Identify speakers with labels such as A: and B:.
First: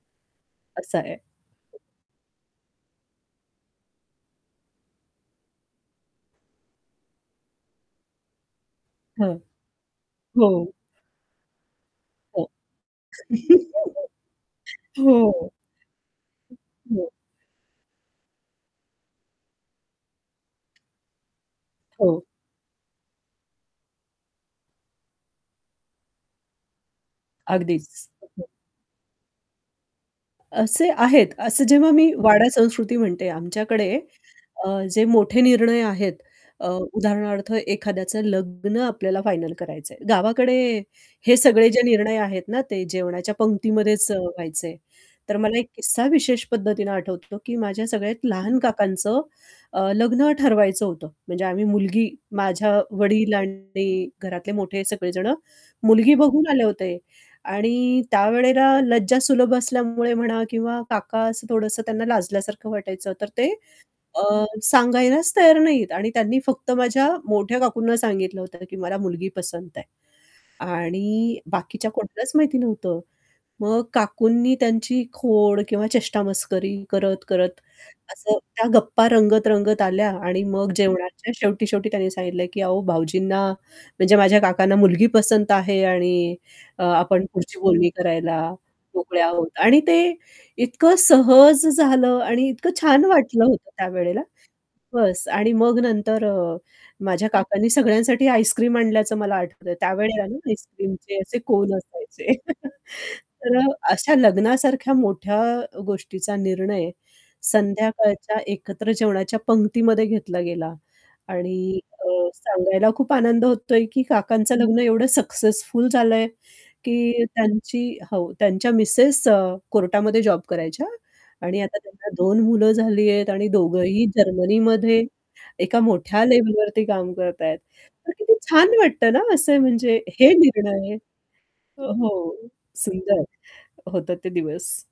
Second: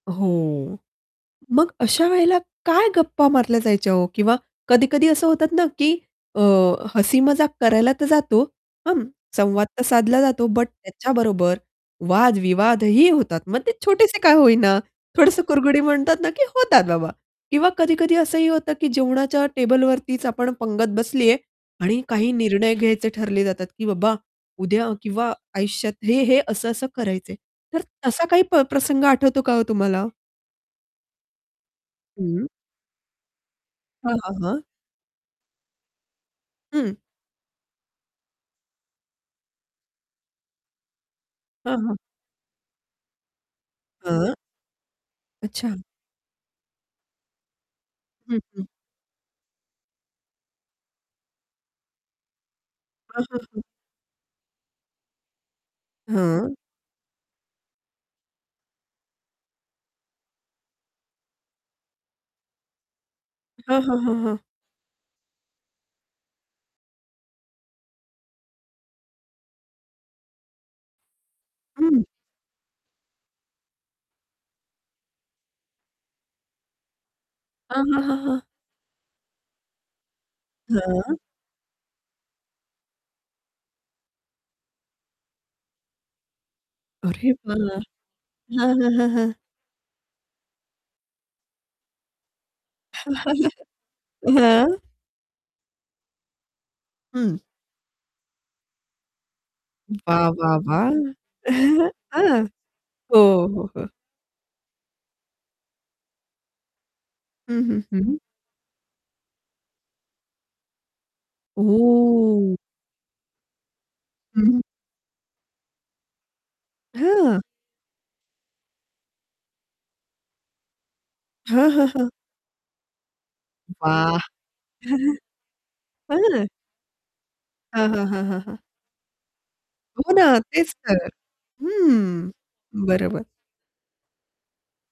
A: हो.
B: असं आहे.
A: मग अशा वेळेला काय गप्पा मारल्या जायच्या हो? किंवा कधी-कधी असं होतात ना की अ, हसी-मजाक करायला तर जातो, हं,
B: हं,
A: संवाद तर साधला जातो बट
B: हो.
A: त्याच्याबरोबर
B: हो,
A: वादविवादही होतात मग ते छोटेसे काय होईना थोडसं
B: हो.
A: कुरगुडी म्हणतात ना की होतात
B: अ,
A: बाबा
B: हो.
A: किंवा कधी-कधी असंही होतं की जेवणाच्या टेबलवरतीच आपण पंगत बसलीये आणि
B: हो.
A: काही निर्णय घ्यायचे ठरले जातात की बाबा उद्या किंवा आयुष्यात हे-हे असं-असं करायच तर
B: अगदीच,
A: तसा काही
B: हो.
A: प प्रसंग आठवतो का हो तुम्हाला?
B: असे आहेत असं जेव्हा मी
A: हं.
B: वाडा संस्कृती म्हणते आमच्याकडे
A: हां, हां, हां.
B: अ, जे मोठे निर्णय आहेत अ,
A: हं.
B: उदाहरणार्थ एखाद्याचं लग्न आपल्याला फायनल करायचंय. गावाकडे हे सगळे
A: हां,
B: जे
A: हां.
B: निर्णय आहेत ना ते जेवणाच्या पंक्तीमध्येच अ,
A: हां.
B: व्हायचे. तर मला एक
A: अच्छा.
B: किस्सा विशेष पद्धतीनं आठवतो, की माझ्या सगळ्यात
A: हं,
B: लहान
A: हं.
B: काकांचं अ, लग्न ठरवायचं होतं. म्हणजे आम्ही मुलगी माझ्या
A: हां,
B: वडील
A: हां, हां.
B: आणि घरातले मोठे सगळेजण मुलगी बघून
A: हां.
B: आले होते आणि त्यावेळेला लज्जा सुलभ असल्यामुळे म्हणा किंवा काका असं थोडंसं त्यांना लाजल्यासारखं वाटायचं तर ते
A: हां, हां, हां,
B: अ,
A: हां.
B: सांगायलाच तयार नाहीत आणि त्यांनी फक्त माझ्या मोठ्या काकूंना सांगितलं होतं, की "मला मुलगी पसंत आहे" आणि बाकीच्या
A: हं.
B: कुठलच माहिती नव्हतं. मग काकूंनी त्यांची खोड किंवा चेष्टा-मस्करी करत-करत
A: हां, हां, हां,
B: असं
A: हां.
B: त्या गप्पा रंगत-रंगत आल्या आणि मग
A: हां.
B: जेवणाच्या शेवटी-शेवटी त्यांनी सांगितलं, की "अहो भाऊजींना" म्हणजे माझ्या काकांना "मुलगी पसंत आहे. आणि अ, आपण
A: अरे
B: पुढची
A: वाह!
B: बोलणी करायला
A: हां, हां, हां,
B: मोकळे
A: हां.
B: आहोत." आणि ते इतकं सहज झालं आणि इतकं छान वाटलं होतं त्यावेळेला.
A: हां.
B: बस्स आणि मग नंतर अ, माझ्या
A: हं.
B: काकांनी सगळ्यांसाठी आईस्क्रीम आणल्याचं मला आठवतंय त्यावेळेला
A: वाह!
B: ना
A: वाह! वाह!
B: आईस्क्रीमचे असे कोन असायचे,
A: हां, हो,
B: तर अ,
A: हो, हो.
B: अशा लग्नासारख्या मोठ्या गोष्टीचा निर्णय
A: हं, हं, हं, हं.
B: संध्याकाळच्या एकत्र जेवणाच्या पंक्तीमध्ये घेतला गेला आणि अ,
A: ओह!
B: सांगायला खूप आनंद होतोय की
A: हं,
B: काकांचं
A: हं.
B: लग्न एवढं सक्सेसफुल झालंय की
A: हां.
B: त्यांची हो, त्यांच्या मिसेस अ, कोर्टामध्ये जॉब करायच्या आणि
A: हां,
B: आता
A: हां,
B: त्यांना
A: हां.
B: 2 मुलं झाली आहेत आणि दोघंही
A: वाह!
B: जर्मनीमध्ये एका मोठ्या
A: हां.
B: लेव्हलवरती काम करतायत.
A: हां, हां,
B: तर
A: हां,
B: किती
A: हां, हां.
B: छान वाटतं ना असं म्हणजे
A: हो
B: हे
A: ना, तेच
B: निर्णय आहे
A: तर.
B: अ,
A: हं,
B: हो, सुंदर
A: बरोबर.
B: होता ते दिवस.